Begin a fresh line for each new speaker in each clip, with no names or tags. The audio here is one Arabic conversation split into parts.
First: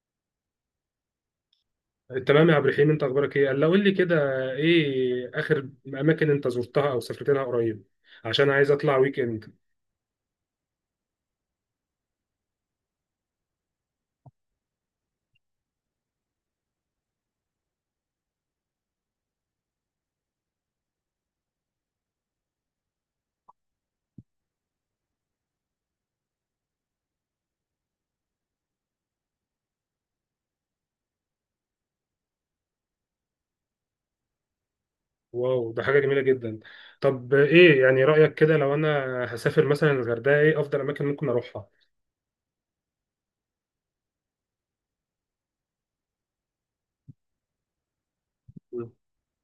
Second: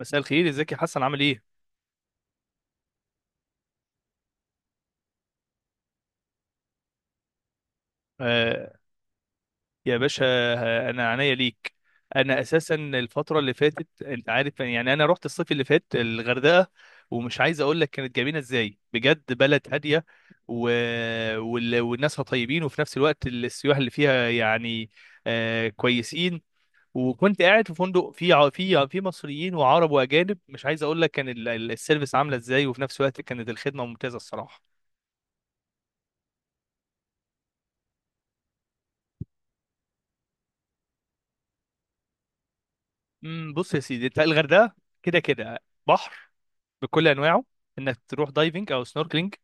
مساء الخير، ازيك يا حسن؟ عامل ايه؟
تمام يا عبد الرحيم، انت اخبارك ايه؟ قال له قول لي كده. ايه اخر اماكن انت زرتها او سافرت لها قريب؟ عشان عايز
آه،
اطلع ويك اند.
يا باشا انا عينيا ليك. انا اساسا الفتره اللي فاتت انت عارف، يعني انا رحت الصيف اللي فات الغردقه، ومش عايز اقول لك كانت جميله ازاي، بجد بلد هاديه و... والناسها طيبين، وفي نفس الوقت السياح اللي فيها يعني آه كويسين. وكنت قاعد في فندق فيه ع- فيه فيه مصريين وعرب واجانب، مش عايز اقول لك كان السيرفيس عامله ازاي، وفي نفس الوقت كانت الخدمه ممتازه الصراحه.
واو، ده حاجه جميله جدا. طب ايه يعني رايك كده لو انا هسافر مثلا الغردقه، ايه افضل اماكن ممكن اروحها؟
بص يا سيدي، انت الغردقه كده كده بحر بكل انواعه، انك تروح دايفنج او
مم.
سنوركلينج،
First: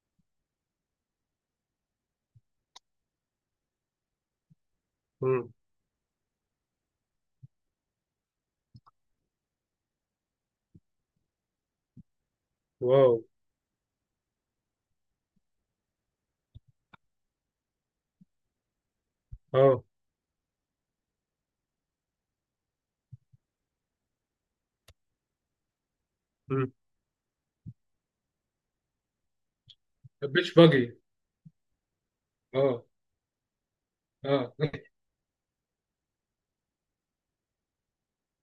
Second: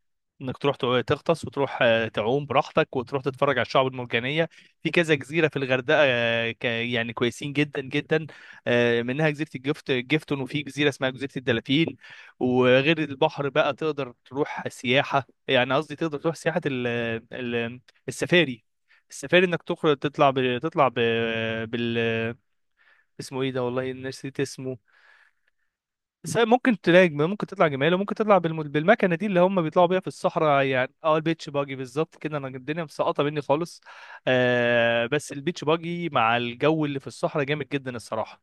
انك تغطس وتروح تعوم براحتك، وتروح تتفرج على الشعب المرجانيه. في كذا جزيره
مم.
في الغردقه، يعني كويسين جدا جدا. منها جزيره جفتون، وفي جزيره اسمها جزيره الدلافين. وغير
واو.
البحر بقى تقدر تروح سياحه، يعني قصدي تقدر تروح سياحه ال ال السفاري. السفاري انك
اه.
تخرج تطلع ب... تطلع ب... بال اسمه ايه ده؟ والله نسيت اسمه. بس هي
مم.
ممكن ممكن تطلع جمال، وممكن بالمكنه دي اللي هم بيطلعوا بيها في
بيتش
الصحراء يعني،
باجي.
اه البيتش باجي بالظبط كده. انا الدنيا
اه،
مسقطه مني خالص.
اه.
آه، بس البيتش باجي مع الجو اللي في الصحراء جامد جدا الصراحه.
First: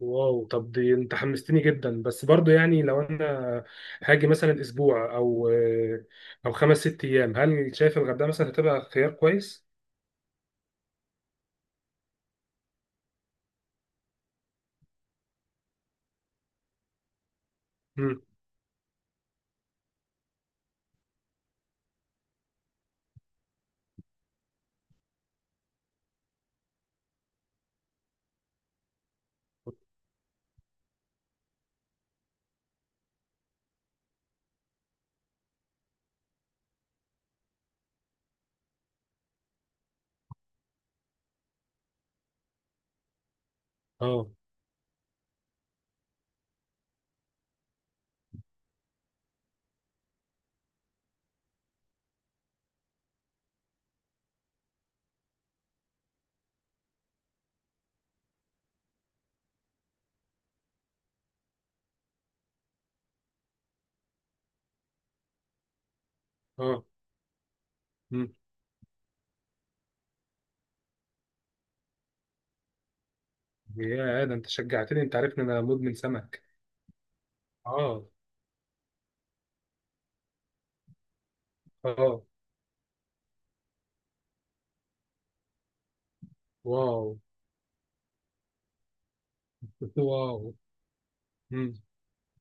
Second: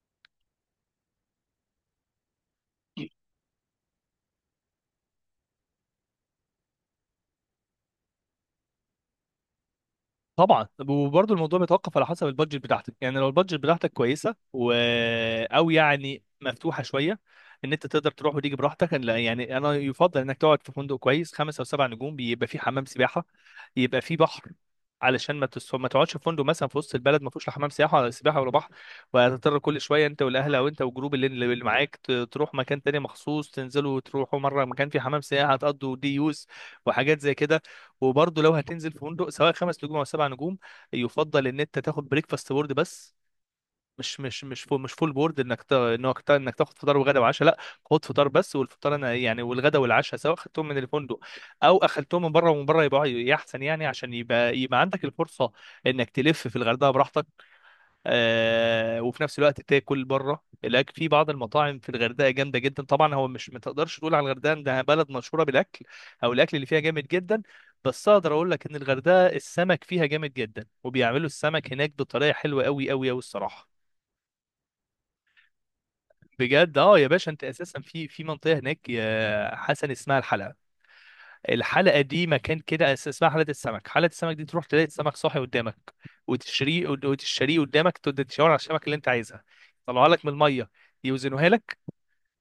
واو. طب دي انت حمستني جدا، بس برضو يعني لو انا هاجي مثلا اسبوع او 5 6 ايام، هل شايف الغردقه مثلا هتبقى خيار كويس؟
طبعا، وبرضه الموضوع بيتوقف على حسب البادجت بتاعتك، يعني لو البادجت بتاعتك كويسه او يعني مفتوحه شويه، ان انت تقدر تروح وتيجي براحتك، لا يعني انا يفضل انك تقعد في فندق كويس خمسة او سبع نجوم، بيبقى فيه حمام سباحه، يبقى فيه بحر، علشان ما تقعدش في فندق مثلا في وسط البلد ما فيهوش لا حمام سياحه ولا سباحه ولا بحر، وهتضطر كل شويه انت والاهل او انت والجروب اللي معاك تروح مكان تاني مخصوص، تنزلوا وتروحوا مره مكان فيه حمام سياحه، هتقضوا دي يوز وحاجات زي كده. وبرضه لو هتنزل في فندق سواء خمس نجوم او سبع نجوم، يفضل ان انت تاخد بريكفاست بورد بس، مش
اه،
مش مش فول مش فول بورد، انك تاخد فطار وغدا وعشاء، لا. خد فطار بس، والفطار انا يعني، والغدا والعشاء سواء اخدتهم من الفندق او اخدتهم من بره، ومن بره يبقى احسن يعني، عشان يبقى عندك الفرصه انك تلف في الغردقه براحتك. وفي نفس الوقت تاكل بره، الاكل في بعض المطاعم في الغردقه جامده جدا. طبعا هو مش ما تقدرش تقول على الغردقه انها بلد مشهوره بالاكل او الاكل اللي فيها
اه.
جامد جدا، بس اقدر
مم.
اقول لك ان الغردقه السمك فيها جامد جدا، وبيعملوا السمك هناك بطريقه حلوه قوي قوي قوي الصراحه.
يا ده، انت شجعتني، انت عارفني انا مدمن سمك.
بجد اه، يا باشا انت اساسا
اه.
في منطقه هناك يا حسن اسمها الحلب، الحلقه
اه.
دي مكان كده اسمها حلقه السمك. حلقه السمك دي تروح تلاقي السمك صاحي قدامك وتشتريه،
واو.
وتشتريه قدامك تقعد تشاور على السمك اللي انت عايزها، يطلعها لك من
واو.
الميه، يوزنوها
مم.
لك.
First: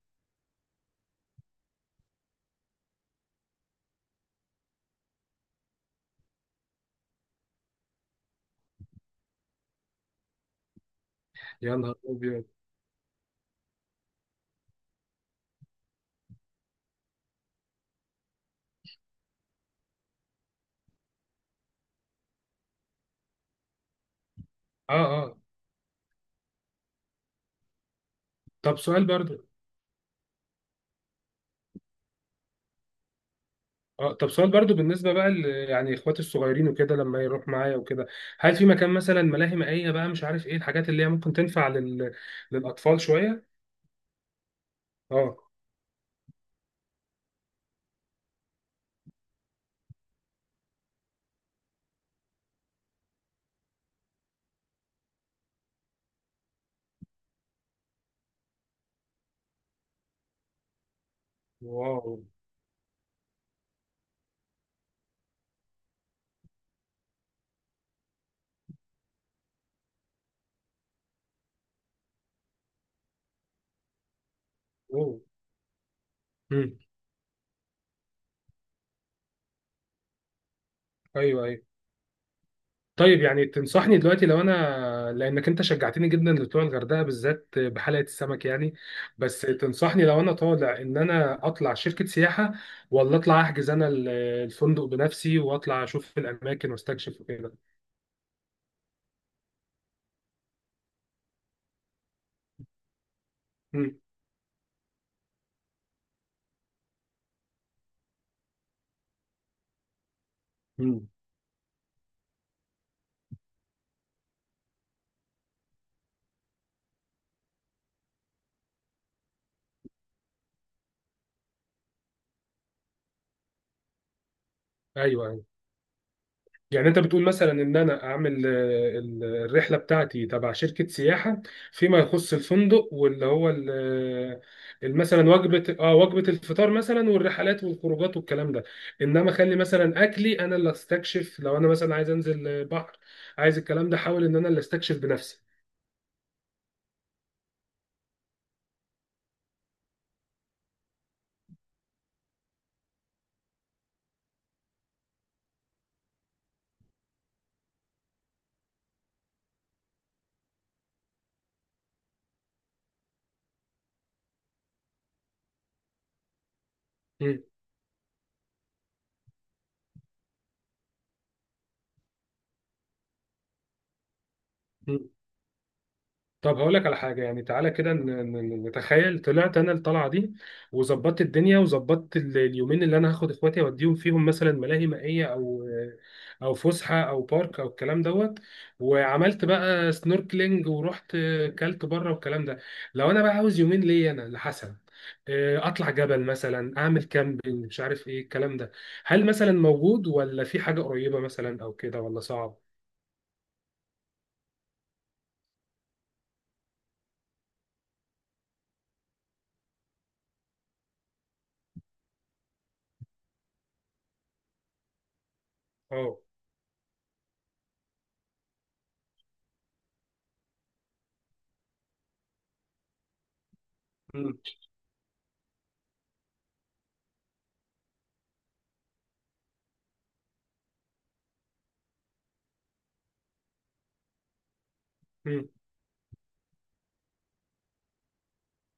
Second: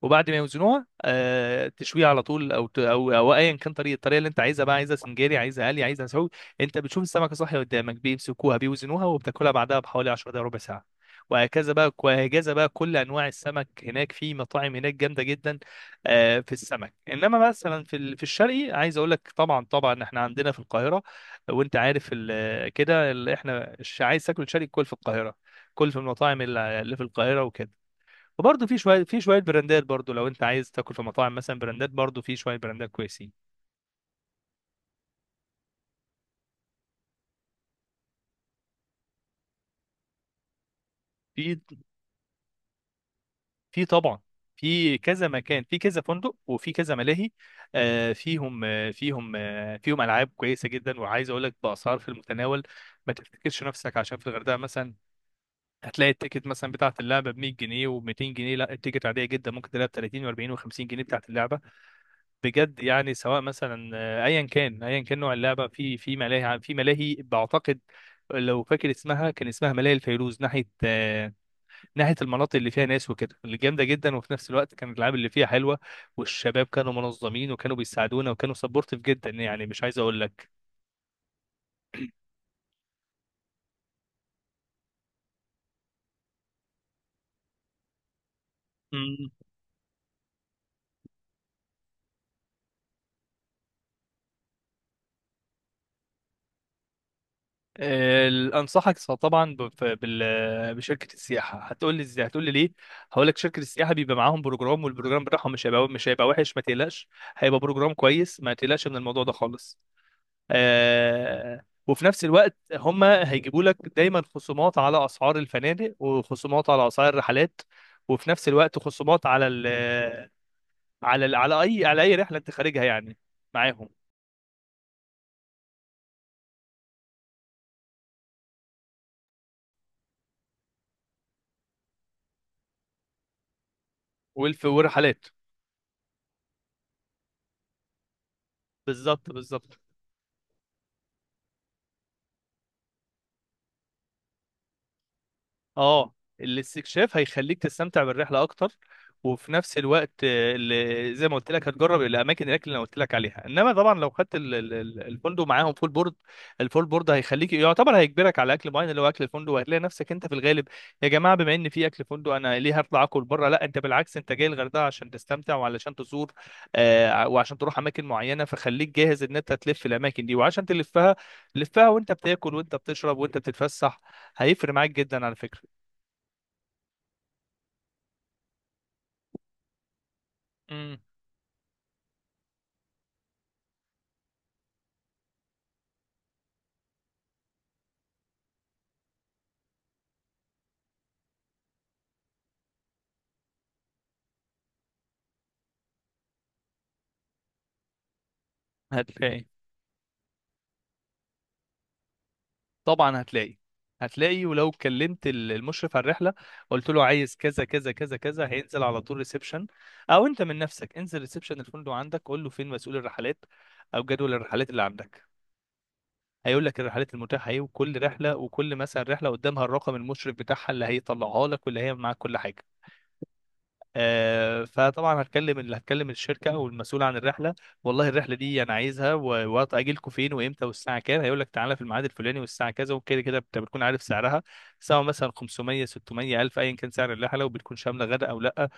وبعد ما يوزنوها تشويها على طول، او ت- او او ايا كان الطريقه اللي انت عايزها بقى، عايزها سنجاري، عايزها قلي، عايزها مسعود. انت بتشوف السمكه صاحيه قدامك، بيمسكوها بيوزنوها، وبتاكلها بعدها بحوالي 10 دقائق ربع ساعه.
يا نهار ابيض.
وهكذا بقى كل انواع السمك هناك، في مطاعم هناك جامده جدا. آه، في السمك انما مثلا في في الشرقي، عايز اقول لك، طبعا احنا عندنا في القاهره، وانت عارف احنا عايز تاكل شرقي كل في
اه،
القاهره،
اه.
كل في المطاعم اللي في القاهره وكده. وبرضه
طب سؤال
في
برضو
شويه براندات، برضه لو انت عايز تاكل في مطاعم مثلا براندات، برضه في شويه براندات كويسين.
اه طب سؤال برضو بالنسبه بقى يعني اخواتي الصغيرين وكده لما يروح معايا وكده، هل في مكان مثلا ملاهي مائيه بقى، مش عارف ايه الحاجات اللي هي ممكن
في،
تنفع للاطفال شويه؟
في طبعا. في كذا
اه.
مكان، في كذا فندق، وفي كذا ملاهي. فيهم العاب كويسه جدا، وعايز اقول لك باسعار في المتناول، ما تفتكرش نفسك عشان في الغردقه مثلا هتلاقي التيكت مثلا بتاعه اللعبه ب 100 جنيه و200 جنيه، لا التيكت عاديه جدا، ممكن تلاقيها ب 30 و40 و50 جنيه بتاعه اللعبه.
واو.
بجد يعني، سواء مثلا ايا كان نوع اللعبه في في ملاهي بعتقد، لو فاكر اسمها، كان اسمها ملاهي الفيروز، ناحيه ناحيه المناطق اللي فيها ناس وكده، اللي جامده جدا. وفي نفس الوقت كانت
اوه.
الالعاب اللي فيها حلوه، والشباب
مم.
كانوا منظمين، وكانوا بيساعدونا، وكانوا سبورتيف جدا، يعني مش عايز اقول لك.
ايوه، ايوه. طيب، يعني تنصحني دلوقتي لو انا، لانك انت شجعتني جدا لطلوع الغردقه بالذات بحلقه السمك يعني، بس تنصحني لو انا طالع ان انا اطلع شركه سياحه ولا اطلع احجز انا الفندق بنفسي واطلع اشوف الاماكن واستكشف وكده؟
انصحك طبعا بشركه السياحه. هتقول لي ازاي؟ هتقول لي ليه؟ هقول لك، شركه السياحه
امم.
بيبقى معاهم بروجرام، والبروجرام بتاعهم مش هيبقى وحش ما تقلقش، هيبقى بروجرام كويس، ما تقلقش من الموضوع ده خالص.
مم.
آه، وفي نفس الوقت هم هيجيبوا لك دايما خصومات على اسعار الفنادق، وخصومات على اسعار الرحلات، وفي نفس الوقت خصومات على ال على ال على اي على اي رحله انت خارجها يعني معاهم.
ايوه. يعني انت بتقول مثلا ان انا اعمل الرحله بتاعتي تبع شركه سياحه، فيما يخص الفندق واللي هو
والف والرحلات،
مثلا وجبه الفطار مثلا والرحلات والخروجات والكلام ده.
بالظبط
انما خلي
بالظبط.
مثلا اكلي انا اللي استكشف، لو انا مثلا عايز انزل بحر، عايز الكلام ده، حاول ان انا اللي استكشف
اه، الاستكشاف هيخليك تستمتع بالرحله اكتر، وفي نفس الوقت زي ما قلت لك هتجرب الاماكن، الاكل اللي انا قلت لك عليها. انما طبعا لو خدت الفندق معاهم فول بورد، الفول بورد هيخليك يعتبر هيجبرك على اكل معين، اللي هو اكل الفندق، وهتلاقي نفسك انت في الغالب يا جماعه بما ان في اكل فندق انا ليه هطلع اكل بره، لا انت بالعكس، انت جاي الغردقه عشان تستمتع وعلشان تزور.
بنفسي.
وعشان تروح اماكن معينه، فخليك جاهز ان انت تلف الاماكن دي. وعشان تلفها، لفها وانت بتاكل، وانت بتشرب، وانت بتتفسح، هيفرق معاك جدا على فكره.
طب هقول لك على حاجة، يعني تعالى كده نتخيل طلعت أنا الطلعة دي،
مم.
وظبطت الدنيا وظبطت اليومين اللي أنا هاخد إخواتي أوديهم فيهم، مثلا ملاهي مائية أو فسحة أو بارك أو الكلام دوت، وعملت بقى سنوركلينج ورحت كلت بره والكلام ده. لو أنا بقى عاوز يومين ليا أنا لحسن، أطلع جبل مثلا، أعمل كامبينج، مش عارف إيه الكلام ده، هل
هتلاقي
مثلا موجود ولا في حاجة قريبة مثلا أو كده ولا صعب؟
طبعا، هتلاقي. ولو كلمت المشرف على الرحله، قلت له عايز كذا كذا كذا كذا، هينزل على طول ريسبشن. او انت من نفسك انزل ريسبشن الفندق عندك، قول له فين مسؤول الرحلات، او جدول الرحلات اللي عندك، هيقول لك الرحلات المتاحه ايه، وكل رحله، وكل مثلا رحله قدامها الرقم، المشرف بتاعها اللي هيطلعها لك واللي هي معاك كل حاجه.
أه.
فطبعا هتكلم الشركه او المسؤول عن الرحله، والله الرحله دي انا عايزها، وقت اجيلكوا فين وامتى والساعه كام، هيقول لك تعالى في الميعاد الفلاني والساعه كذا وكده كده. انت بتكون عارف سعرها، سواء مثلا 500 600 الف، ايا كان سعر الرحله، وبتكون شامله غدا او لا.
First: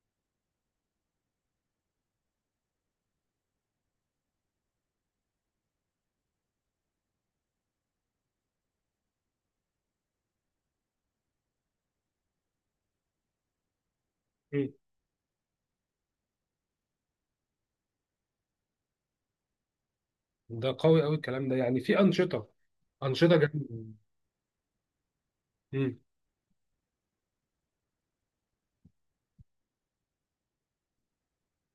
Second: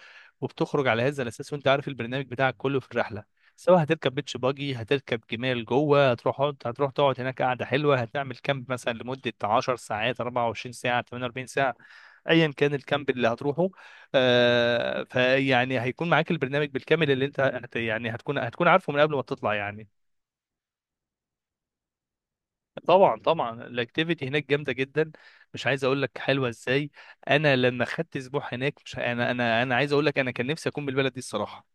وبتخرج على هذا الاساس، وانت عارف البرنامج بتاعك كله في الرحله، سواء هتركب بيتش باجي، هتركب جمال، جوه هتروح تقعد هناك قاعده حلوه، هتعمل كامب مثلا لمده 10 ساعات 24 ساعه 48 ساعه، ايا كان الكامب اللي هتروحه. آه، فيعني هيكون معاك البرنامج بالكامل اللي انت هت يعني هتكون عارفه من قبل ما تطلع يعني.
ده قوي قوي الكلام ده، يعني في أنشطة. أنشطة
طبعا
جامدة.
الاكتيفيتي هناك جامده جدا، مش عايز
امم.
اقول لك حلوه ازاي. انا لما خدت اسبوع هناك، مش انا انا انا عايز اقول لك انا كان نفسي اكون بالبلد دي الصراحه،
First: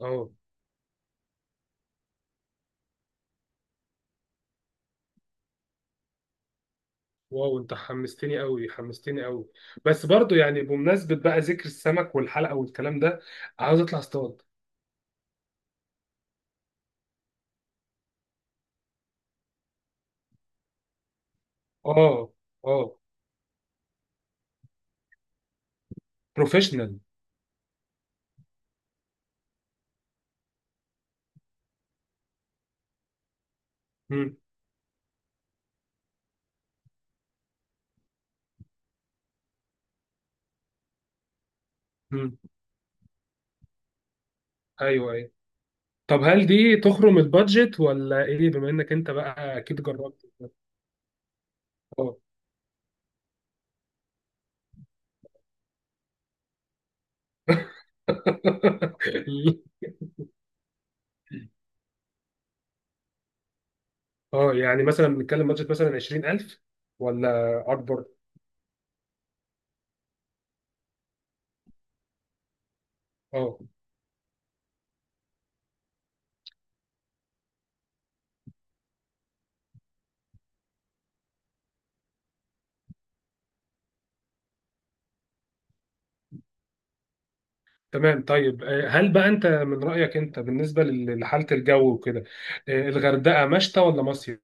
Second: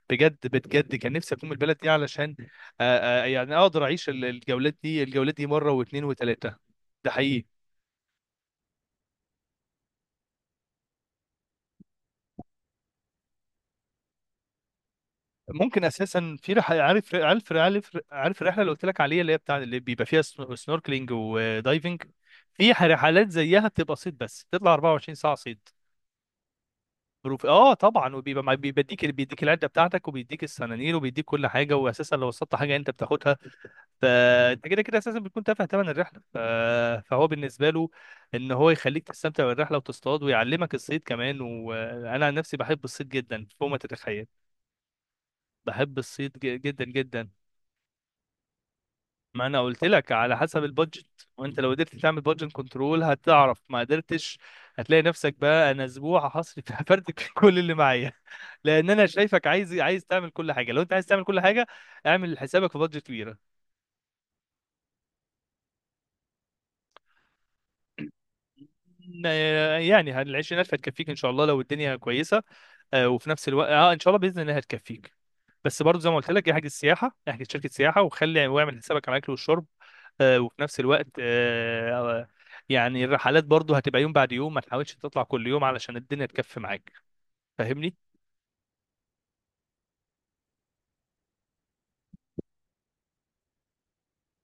اه.
بجد كان نفسي اكون من البلد دي، علشان يعني اقدر اعيش الجولات دي، الجولات دي مره واثنين وثلاثه، ده حقيقي.
واو، انت حمستني قوي، حمستني قوي. بس برضو يعني، بمناسبة بقى ذكر السمك والحلقة والكلام ده، عاوز اطلع اصطاد.
ممكن اساسا عارف الرحله اللي قلت لك عليها، اللي هي بتاع اللي بيبقى فيها سنوركلينج ودايفنج،
اه،
في
اه.
رحلات زيها بتبقى صيد بس، تطلع 24 ساعه صيد.
بروفيشنال.
بروف، اه طبعا، وبيبقى بيديك العده بتاعتك، وبيديك السنانير، وبيديك كل حاجه. واساسا لو وصلت حاجه انت بتاخدها،
امم،
فانت كده كده اساسا بتكون تافه ثمن الرحله، فهو بالنسبه له ان هو يخليك تستمتع بالرحله وتصطاد، ويعلمك الصيد كمان. وانا عن
امم.
نفسي بحب الصيد جدا فوق ما تتخيل،
ايوه، ايوه.
بحب
طب
الصيد
هل دي
جدا
تخرم
جدا.
البادجت ولا ايه، بما انك انت
ما
بقى
انا
اكيد
قلت لك
جربت؟
على حسب البادجت، وانت لو قدرت
اه.
تعمل بادجت كنترول هتعرف، ما قدرتش هتلاقي نفسك بقى، انا اسبوع هصرف هفرتك في كل اللي معايا، لان انا شايفك عايز تعمل كل حاجه. لو انت عايز تعمل كل حاجه اعمل حسابك في بادجت كبير.
اه، يعني مثلا بنتكلم بادجت مثلا 20,000 ولا اكبر؟
يعني العشرينات هتكفيك ان شاء الله لو الدنيا كويسه. وفي نفس
اه.
الوقت اه ان شاء الله باذن الله هتكفيك. بس برضه زي ما قلت لك، احجز سياحه، احجز شركه سياحه، واعمل حسابك على الاكل والشرب. آه، وفي نفس الوقت آه، آه، يعني الرحلات برضه هتبقى يوم بعد يوم، ما تحاولش تطلع كل يوم علشان الدنيا تكفي معاك، فاهمني.
تمام. طيب، هل بقى انت من رأيك، انت بالنسبة لحالة الجو وكده، الغردقة مشتى ولا مصيف؟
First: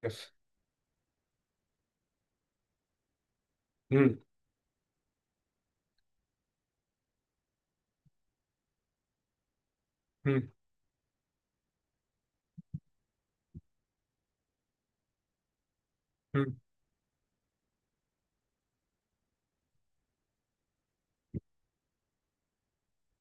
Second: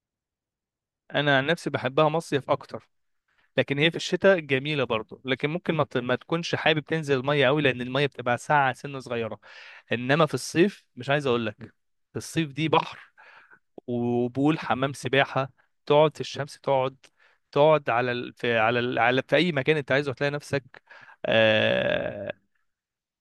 انا عن نفسي بحبها مصيف اكتر، لكن هي في
مم.
الشتاء جميله برضه، لكن ممكن ما تكونش حابب تنزل الميه قوي، لان الميه بتبقى ساقعه سنه صغيره. انما في
مم.
الصيف مش عايز اقول لك، في الصيف دي بحر، وبول حمام سباحه، تقعد في
مم.
الشمس، تقعد، تقعد على ال... في على ال... على في اي مكان انت عايزه هتلاقي نفسك. آه...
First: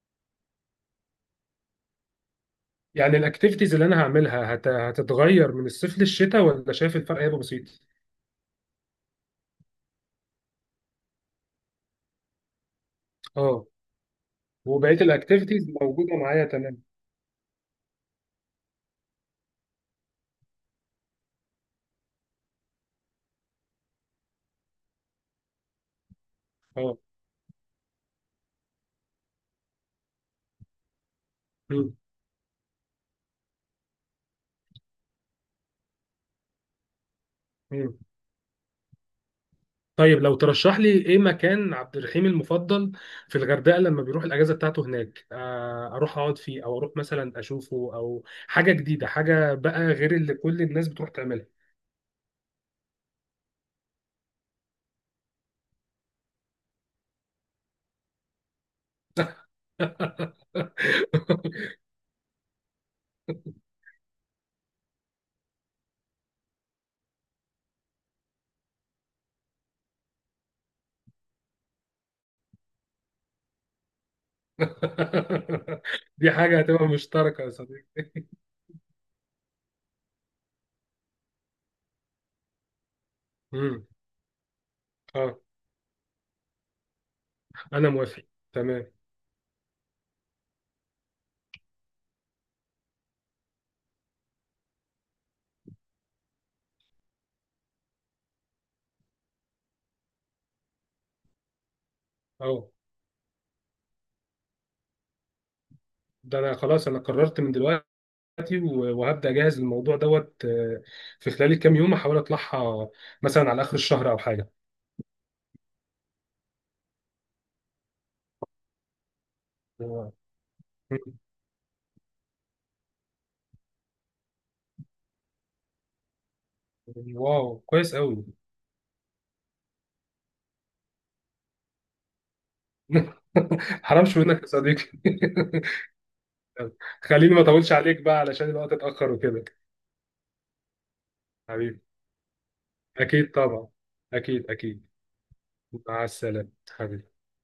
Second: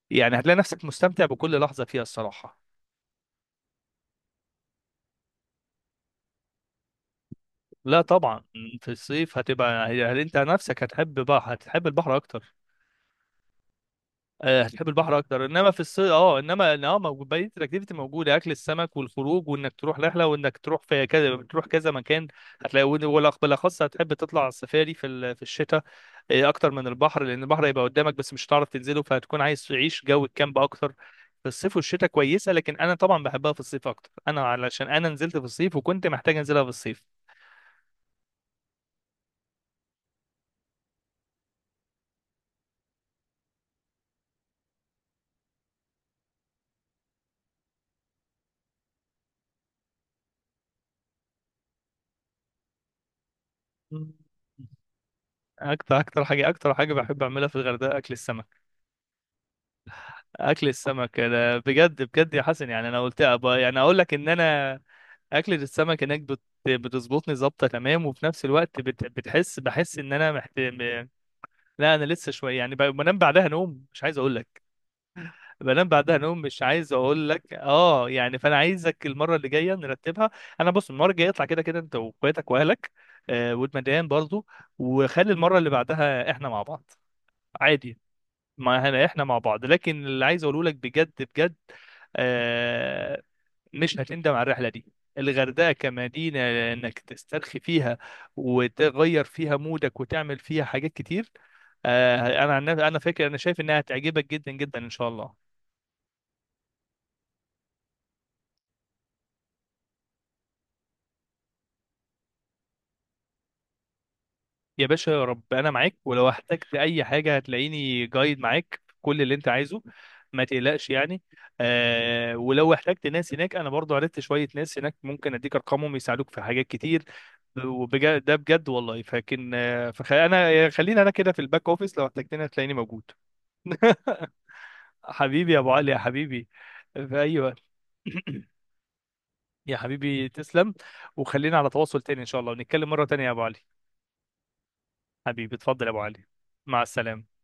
يعني هتلاقي نفسك مستمتع بكل لحظه فيها الصراحه.
يعني الاكتيفيتيز اللي انا هعملها هتتغير من الصيف للشتاء ولا شايف الفرق هيبقى بسيط؟
لا طبعا، في الصيف هتبقى يعني انت نفسك هتحب بقى، هتحب البحر اكتر.
اه.
هتحب
وبقية
البحر اكتر،
الاكتيفيتيز
انما في الصيف
موجودة
اه،
معايا،
انما إن
تمام.
اه موجود بقيه الاكتيفيتي موجوده، اكل السمك والخروج، وانك تروح رحله، وانك تروح في كذا، تروح كذا مكان. هتلاقي بالاخص هتحب تطلع على السفاري في في الشتاء، اكتر من
اه.
البحر، لان البحر هيبقى قدامك بس مش هتعرف تنزله، فهتكون عايز تعيش جو الكامب اكتر. في الصيف
مم.
والشتاء كويسه، لكن انا طبعا بحبها في الصيف اكتر، انا علشان انا نزلت في الصيف وكنت محتاج انزلها في الصيف.
مم. طيب، لو ترشح لي ايه مكان عبد الرحيم المفضل في الغردقة لما بيروح الاجازة بتاعته هناك، اروح اقعد فيه او اروح مثلا اشوفه او حاجة جديدة، حاجة بقى غير اللي كل الناس بتروح تعملها؟
مم. اكتر حاجه بحب اعملها في الغردقه اكل السمك. اكل السمك انا بجد بجد يا حسن، يعني انا قلت أبقى يعني اقول لك ان انا اكلة السمك هناك بتظبطني ظابطه تمام. وفي نفس الوقت بتحس بحس ان انا لا انا لسه شويه يعني بنام بعدها نوم مش عايز اقول لك، بنام بعدها
دي
نوم
حاجة
مش
هتبقى
عايز اقول
مشتركة يا
لك
صديقي.
اه يعني، فانا عايزك المره اللي جايه نرتبها. انا بص، المره الجايه اطلع كده كده انت واخواتك واهلك، آه
امم.
والمدام برضو، وخلي
اه.
المره اللي بعدها احنا مع بعض
انا
عادي.
موافق.
ما
تمام.
احنا احنا مع بعض، لكن اللي عايز اقوله لك بجد بجد، آه، مش هتندم على الرحله دي. الغردقه كمدينه، انك تسترخي فيها، وتغير فيها مودك، وتعمل فيها حاجات كتير. آه،
اه.
انا فاكر، انا شايف انها هتعجبك جدا جدا ان شاء الله.
ده انا خلاص، انا قررت من دلوقتي، وهبدأ اجهز الموضوع دوت، في خلال الكام يوم احاول اطلعها مثلا على اخر الشهر او حاجة.
يا باشا يا رب، انا معاك، ولو احتجت اي حاجه هتلاقيني جايد معاك في كل اللي انت عايزه،
واو.
ما تقلقش يعني. آه، ولو احتجت ناس هناك انا برضو عرفت شويه ناس هناك، ممكن اديك ارقامهم يساعدوك في حاجات كتير.
واو، كويس قوي.
وبجد ده بجد والله. انا خلينا انا كده في الباك اوفيس، لو احتجتني هتلاقيني موجود.
حرامش منك يا صديقي.
حبيبي يا ابو علي، يا حبيبي، في
خليني
اي
ما
وقت.
اطولش عليك بقى علشان الوقت اتأخر وكده.
يا حبيبي تسلم، وخلينا على
حبيبي،
تواصل تاني ان شاء الله، ونتكلم مره تانيه يا
اكيد
ابو علي.
طبعا، اكيد اكيد.
حبيبي اتفضل يا ابو
مع
علي.
السلامة
مع
حبيبي.
السلامه.